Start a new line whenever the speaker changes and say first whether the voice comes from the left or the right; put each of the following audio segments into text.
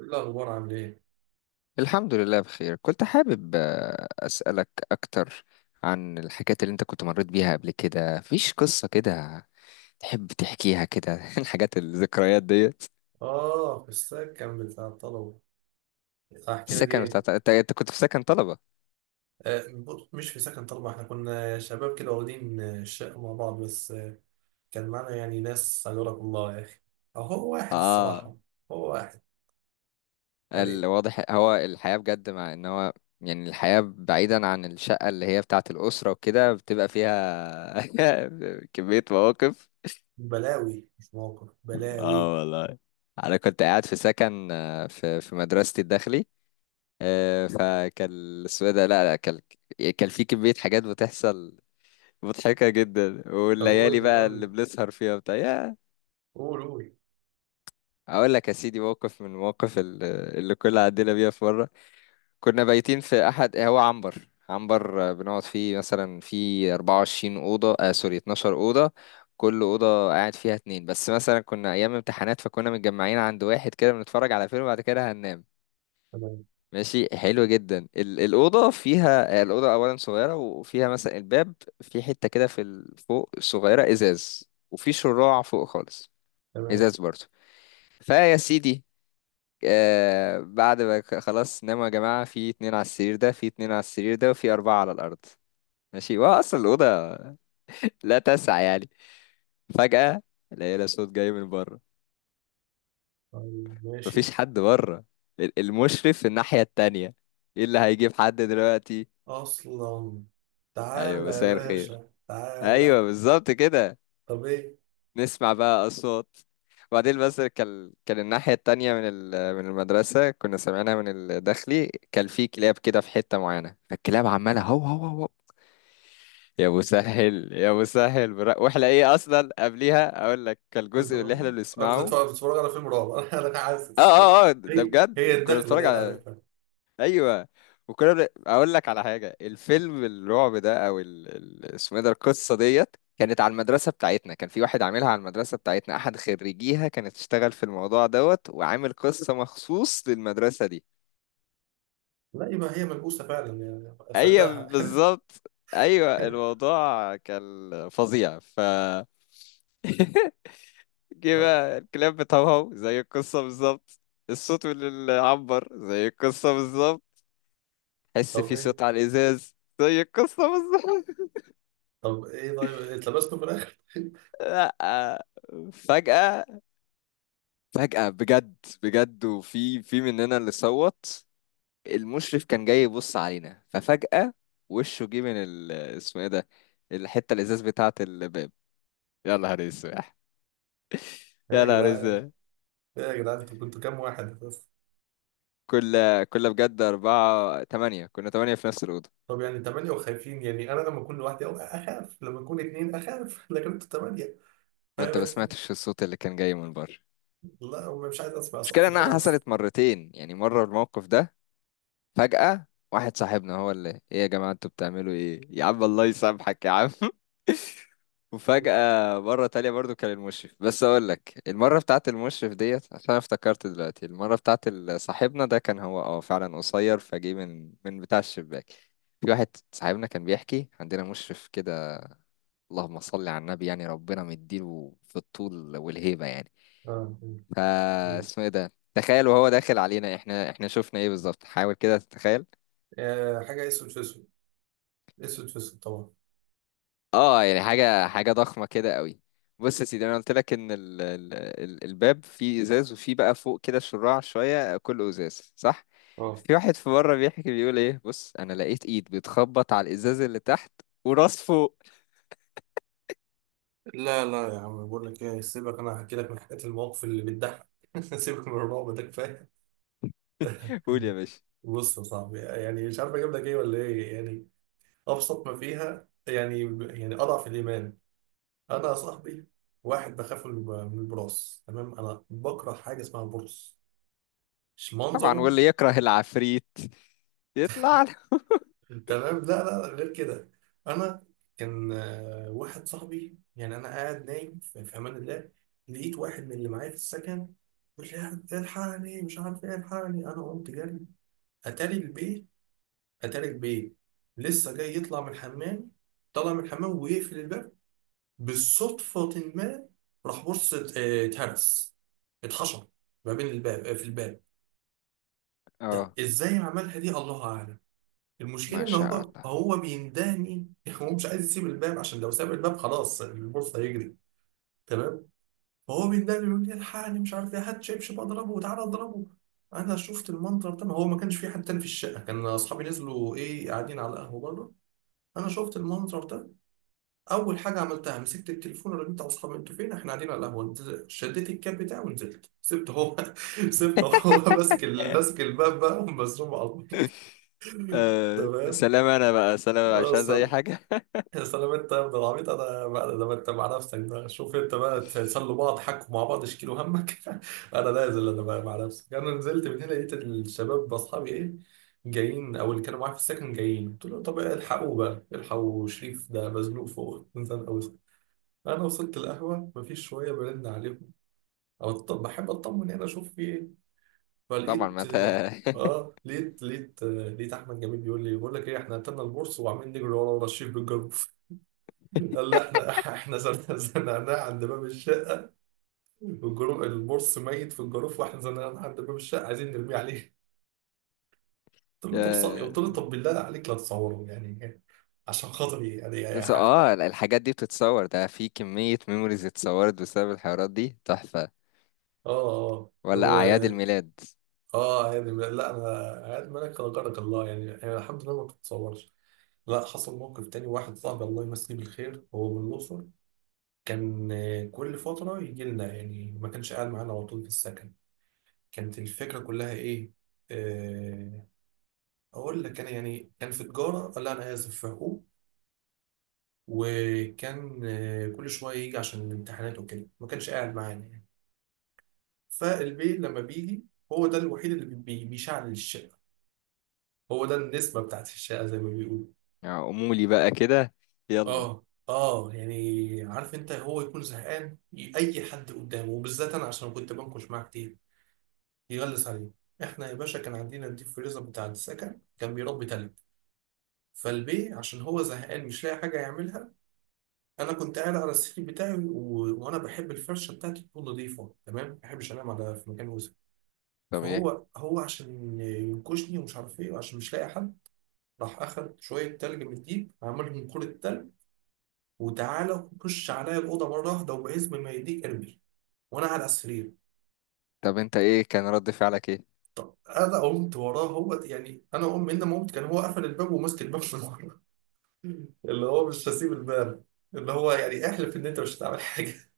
right: إيه الأخبار؟ عامل إيه؟
left: الحمد لله بخير. كنت حابب أسألك أكتر عن الحاجات اللي أنت كنت مريت بيها قبل كده، فيش قصة كده تحب تحكيها كده؟ الحاجات الذكريات ديت.
right: في السكن بتاع الطلبة. أحكي لك
left: السكن
right: إيه؟
left: بتاع أنت كنت في سكن طلبة؟
right: بص، مش في سكن طلبة. إحنا كنا شباب كده واخدين الشقة مع بعض بس. كان معانا يعني ناس، أجرك الله يا أخي. هو واحد
left: آه
right: الصراحة. هو واحد يعني.
left: الواضح هو الحياة بجد، مع إن هو يعني الحياة بعيدا عن الشقة اللي هي بتاعة الأسرة وكده بتبقى فيها كمية مواقف.
right: بلاوي، مش موقف بلاوي.
left: اه والله. أنا كنت قاعد في سكن، في في مدرستي الداخلي. فكان اسمه إيه ده، لا لا، كان في كمية حاجات بتحصل مضحكة جدا،
right: طب قول
left: والليالي
right: لي
left: بقى
right: قول
left: اللي
right: لي.
left: بنسهر فيها بتاع يا.
right: قول قول.
left: اقول لك يا سيدي، موقف من المواقف اللي كنا عدينا بيها. في مرة كنا بايتين في احد، هو عنبر، بنقعد فيه مثلا في 24 أوضة، سوري، 12 أوضة. كل أوضة قاعد فيها اتنين بس. مثلا كنا أيام امتحانات، فكنا متجمعين عند واحد كده بنتفرج على فيلم وبعد كده هننام.
right: تمام.
left: ماشي، حلو جدا. الأوضة فيها، الأوضة أولا صغيرة، وفيها مثلا الباب في حتة كده في فوق صغيرة إزاز، وفي شراع فوق خالص
right: تمام.
left: إزاز برضه. فيا سيدي، بعد ما خلاص ناموا يا جماعة، في اتنين على السرير ده، في اتنين على السرير ده، وفي أربعة على الأرض. ماشي، وهو أصلا الأوضة لا تسع يعني. فجأة لقينا صوت جاي من بره.
right: طيب ماشي.
left: مفيش حد بره، المشرف في الناحية التانية، ايه اللي هيجيب حد دلوقتي؟
right: أصلا.
left: أيوة،
right: تعالى يا
left: مساء الخير،
right: باشا
left: ايوه
right: تعالى.
left: بالظبط كده.
right: طب إيه؟
left: نسمع بقى اصوات. وبعدين بس كان الناحيه التانية من من المدرسه كنا سامعينها من الداخلي، كان في كلاب كده في حته معينه، فالكلاب عماله هو هو هو، يا مسهل يا مسهل برا، واحنا ايه اصلا. قبليها اقول لك، كان
right: كنت
left: الجزء اللي
right: ب-
left: احنا
right: أنا مش
left: بنسمعه.
right: بتفرج مش بتفرج على فيلم رعب. أنا
left: اه
right: حاسس
left: اه اه، ده
right: هي
left: بجد كنا
right: الدخلة
left: بنتفرج
right: دي أنا
left: على،
right: عارفها.
left: ايوه، وكنا اقول لك على حاجه. الفيلم الرعب ده او اسمه ايه ده، القصه ديت كانت على المدرسه بتاعتنا، كان في واحد عاملها على المدرسه بتاعتنا، احد خريجيها، كانت تشتغل في الموضوع دوت وعامل قصه مخصوص للمدرسه دي.
right: لا، يبقى هي ملبوسة فعلا، يعني
left: ايوه
right: أصدقها.
left: بالظبط. ايوه الموضوع كان فظيع، ف جه بقى الكلاب بتهوهو زي القصه بالظبط، الصوت اللي عبر زي القصه بالظبط، حس
right: طب
left: في
right: إيه؟
left: صوت على الازاز زي القصه بالظبط.
right: طب إيه؟ طيب اتلبستوا في الآخر؟
left: لا، فجأة فجأة بجد، بجد، وفي في مننا اللي صوت المشرف كان جاي يبص علينا. ففجأة وشه جه من ال، اسمه ايه ده، الحتة الإزاز بتاعة الباب. يا نهار اسود،
right: إيه
left: يا
right: يا
left: نهار
right: جدعان؟
left: اسود.
right: إيه يا جدعان، أنتوا كنتوا كام واحد بس؟
left: كل كل بجد، أربعة، تمانية، كنا تمانية في نفس الأوضة.
right: طب يعني تمانية وخايفين؟ يعني أنا لما أكون لوحدي أو أخاف، لما أكون اتنين أخاف، لكن أنتوا تمانية. فاهم
left: وأنت ما
right: أنت؟
left: سمعتش الصوت اللي كان جاي من بره؟
right: لا، مش عايز أسمع،
left: المشكلة
right: صح،
left: إنها
right: خلاص.
left: حصلت مرتين يعني. مرة الموقف ده، فجأة واحد صاحبنا هو اللي: ايه يا جماعة انتوا بتعملوا ايه؟ يا عم الله يسامحك يا عم.
right: آه.
left: وفجأة مرة تانية برضو كان المشرف. بس أقول لك المرة بتاعت المشرف ديت، عشان أنا افتكرت دلوقتي، المرة بتاعت صاحبنا ده، كان هو فعلا قصير، فجه من بتاع الشباك. في واحد صاحبنا كان بيحكي، عندنا مشرف كده، اللهم صل على النبي، يعني ربنا مديله في الطول والهيبة يعني.
right: آه.
left: فا
right: آه.
left: اسمه ايه ده، تخيل وهو داخل علينا احنا شفنا ايه بالظبط، حاول كده تتخيل.
right: آه، حاجة أسود في أسود. أسود في أسود طبعا.
left: اه يعني حاجة ضخمة كده قوي. بص يا سيدي، انا قلت لك ان ال ال ال الباب فيه ازاز، وفيه بقى فوق كده شراع شوية، كله ازاز صح؟
right: اه.
left: في واحد في بره بيحكي بيقول ايه؟ بص، انا لقيت ايد بتخبط على الازاز اللي تحت وراس فوق.
right: لا لا يا عم، بقول لك ايه، سيبك، انا هحكي لك من حكايات المواقف اللي بتضحك. سيبك من الرعب ده، كفايه.
left: قول يا باشا.
right: بص يا صاحبي، يعني مش عارف اجيب لك ايه ولا ايه يعني. ابسط ما فيها يعني. يعني اضعف الايمان. انا يا صاحبي، واحد بخاف من من البراس. تمام. انا بكره حاجه اسمها البرص، مش
left: طبعا،
right: منظره.
left: واللي يكره العفريت يطلع له.
right: تمام. لا لا لا، غير كده. انا كان واحد صاحبي، يعني انا قاعد نايم في امان الله، لقيت واحد من اللي معايا في السكن بيقول لي: الحقني، مش عارف ايه، الحقني. انا قمت جري. اتاري البيت، اتاري البيت لسه جاي يطلع من الحمام. طلع من الحمام ويقفل الباب بالصدفة، ما راح بص، اتهرس، اتحشر ما بين الباب، في الباب. ده
left: اه
right: ازاي عملها دي؟ الله اعلم.
left: ما
right: المشكلة إن
left: شاء
right: هو
left: الله.
right: هو بيندهني. هو مش عايز يسيب الباب، عشان لو ساب الباب خلاص البورصة هيجري. تمام. فهو بيندهني يقول لي: الحقني، مش عارف إيه، هات شبشب أضربه وتعالى أضربه. أنا شفت المنظر ده، ما هو ما كانش في حد تاني في الشقة، كان أصحابي نزلوا إيه قاعدين على القهوة بره. أنا شفت المنظر ده. أول حاجة عملتها مسكت التليفون، رنيت على أصحابي: أنتوا فين؟ إحنا قاعدين على القهوة. شديت الكاب بتاعي ونزلت، سبت هو. سبت هو ماسك ماسك الباب بقى ومزروم على الأرض.
left: آه
right: تمام.
left: سلام، انا بقى سلام،
right: اه
left: مش عايز اي حاجة.
right: سلام، انت يا ابن العبيط انا بقى، لما انت مع نفسك ده شوف انت بقى، تسلوا بعض، حكوا مع بعض، اشكيلوا همك. انا نازل، انا بقى مع نفسك. انا نزلت من هنا، لقيت الشباب باصحابي ايه، جايين، او اللي كانوا معايا في السكن جايين، قلت لهم: طب الحقوا بقى، الحقوا شريف ده مزنوق فوق، نزل قوي. انا وصلت القهوه مفيش، شويه برن عليهم، او طب بحب اطمن هنا اشوف في ايه.
left: طبعا
right: فلقيت،
left: ما انت.
right: اه، لقيت احمد جميل بيقول لي: بقول لك ايه، احنا قتلنا البورصه، وعمالين نجري ورا الشريف بالجروب. قال: لا احنا، زنقناه عند باب الشقه، والجروف البورس ميت في الجروف، واحنا زنقناه عند باب الشقه عايزين نرميه عليه. قلت له:
left: يا
right: طب بالله عليك، لا تصوره يعني، عشان خاطري يعني، يا
left: بس
right: حق.
left: الحاجات دي بتتصور، ده في كمية ميموريز اتصورت بسبب الحوارات دي تحفة،
right: اه اه،
left: ولا
right: لو،
left: أعياد الميلاد
right: اه يعني لا انا، عاد مالك غيرك الله يعني، الحمد لله، ما بتتصورش. لا، حصل موقف تاني، واحد صاحبي الله يمسيه بالخير، هو من الأقصر. كان كل فترة يجي لنا، يعني ما كانش قاعد معانا على طول في السكن. كانت الفكرة كلها إيه، آه، اقول لك، انا يعني كان في تجاره، لا انا اسف، في حقوق. وكان كل شويه يجي عشان الامتحانات وكده، ما كانش قاعد معانا يعني. فالبي لما بيجي، هو ده الوحيد اللي بيشعل الشقه. هو ده النسبه بتاعت الشقه زي ما بيقولوا.
left: يعني أمولي بقى كده، يلا.
right: اه اه يعني عارف انت، هو يكون زهقان، اي حد قدامه وبالذات انا، عشان كنت بنكش معاه كتير. يغلس عليه. احنا يا باشا كان عندنا الديب فريزر بتاع السكن، كان بيربي تلج. فالبي عشان هو زهقان مش لاقي حاجه يعملها، انا كنت قاعد على السرير بتاعي، وانا بحب الفرشه بتاعتي تكون نظيفه تمام، ما بحبش انام على في مكان وسخ.
left: طب ايه؟
right: فهو عشان ينكشني، ومش عارف ايه، وعشان مش لاقي حد، راح اخد شويه تلج من الديب، عملهم كوره تلج، وتعالى خش عليا الاوضه مره واحده، وبعزم ما يديك ارمي وانا على السرير.
left: طب انت ايه كان رد فعلك ايه؟
right: طب انا قمت وراه، هو يعني انا قمت، من ما قمت كان هو قفل الباب وماسك الباب من ورا، اللي هو مش هسيب الباب، اللي هو يعني احلف ان انت مش هتعمل حاجه.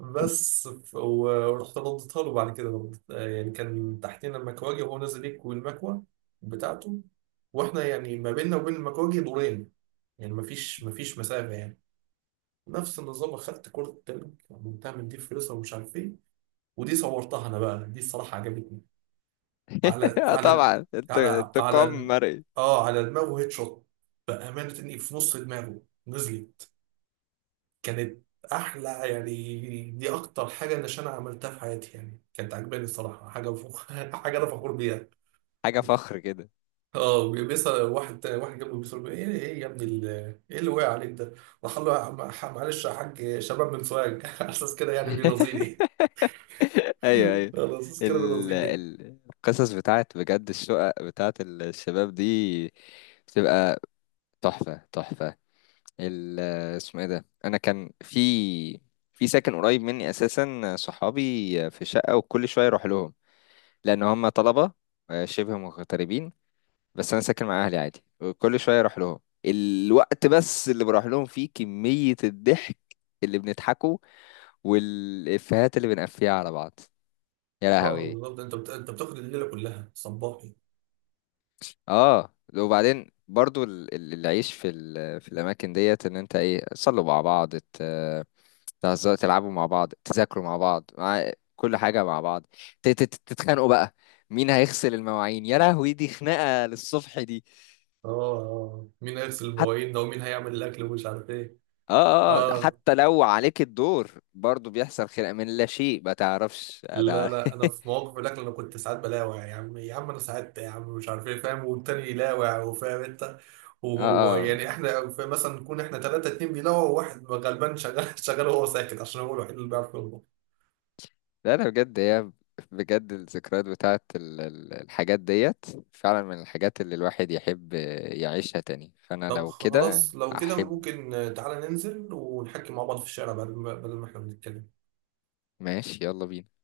right: بس ورحت رديتها له بعد كده برضه. يعني كان تحتنا المكواجي، وهو نازل يكوي المكوى بتاعته، واحنا يعني ما بيننا وبين المكواجي دورين، يعني مفيش مسافة يعني. نفس النظام، اخدت كرة التلج، عملتها من دي فلوسها ومش عارف ايه، ودي صورتها انا بقى، دي الصراحة عجبتني. على
left: آه
right: على
left: طبعا، انت
right: على
left: انتقام
right: على
left: مرئي.
right: اه، على دماغه هيد شوت، بأمانة اني في نص دماغه نزلت. كانت احلى، يعني دي اكتر حاجه اللي انا عملتها في حياتي، يعني كانت عجباني الصراحه، حاجه انا فخور بيها.
left: حاجة فخر كده.
right: اه، بيسال واحد واحد جنبه، بيسال: ايه ايه يا ابني ايه اللي وقع عليك ده؟ راح قال له: معلش يا حاج، شباب من سوهاج. على اساس كده يعني بيرازيني.
left: ايوه، ايوه.
right: على اساس كده بيرازيني.
left: القصص بتاعت بجد الشقق بتاعت الشباب دي بتبقى تحفة، تحفة. ال اسمه ايه ده، انا كان في في ساكن قريب مني اساسا، صحابي في شقه، وكل شويه اروح لهم لان هم طلبه، شبه مغتربين، بس انا ساكن مع اهلي عادي، وكل شويه اروح لهم. الوقت بس اللي بروح لهم فيه، كميه الضحك اللي بنضحكه والافيهات اللي بنقفيها على بعض، يا
right: اه
left: لهوي.
right: بالظبط، انت بتاخد الليله كلها صباحي.
left: اه، وبعدين برضو العيش في في الاماكن ديت، ان انت ايه، تصلوا مع بعض، تهزروا، تلعبوا مع بعض، تذاكروا مع بعض، مع كل حاجه مع بعض، تتخانقوا بقى، مين هيغسل المواعين. يا لهوي، دي خناقه للصبح دي.
right: اه اه، آه. مين هيغسل
left: حتى
right: المواعين ده، ومين هيعمل الاكل ومش عارف ايه.
left: اه اه
right: اه،
left: حتى لو عليك الدور برضو بيحصل خناقه من لا شيء، ما تعرفش
right: لا لا انا في مواقف الاكل انا كنت ساعات بلاوع يا عم يا عم، انا ساعات يا عم مش عارف ايه، فاهم؟ والتاني يلاوع، وفاهم انت.
left: اه
right: وهو
left: اه.
right: يعني احنا مثلا نكون احنا ثلاثه، اتنين بيلاوع وواحد غلبان شغال. شغال وهو ساكت عشان هو الوحيد اللي بيعرف يطبخ.
left: لا لا، بجد هي، بجد الذكريات بتاعت الحاجات ديت فعلا من الحاجات اللي الواحد يحب يعيشها تاني، فأنا
right: طب
left: لو كده
right: خلاص لو كده
left: أحب.
right: ممكن تعالى ننزل ونحكي مع بعض في الشارع، بدل ما احنا بنتكلم.
left: ماشي، يلا بينا.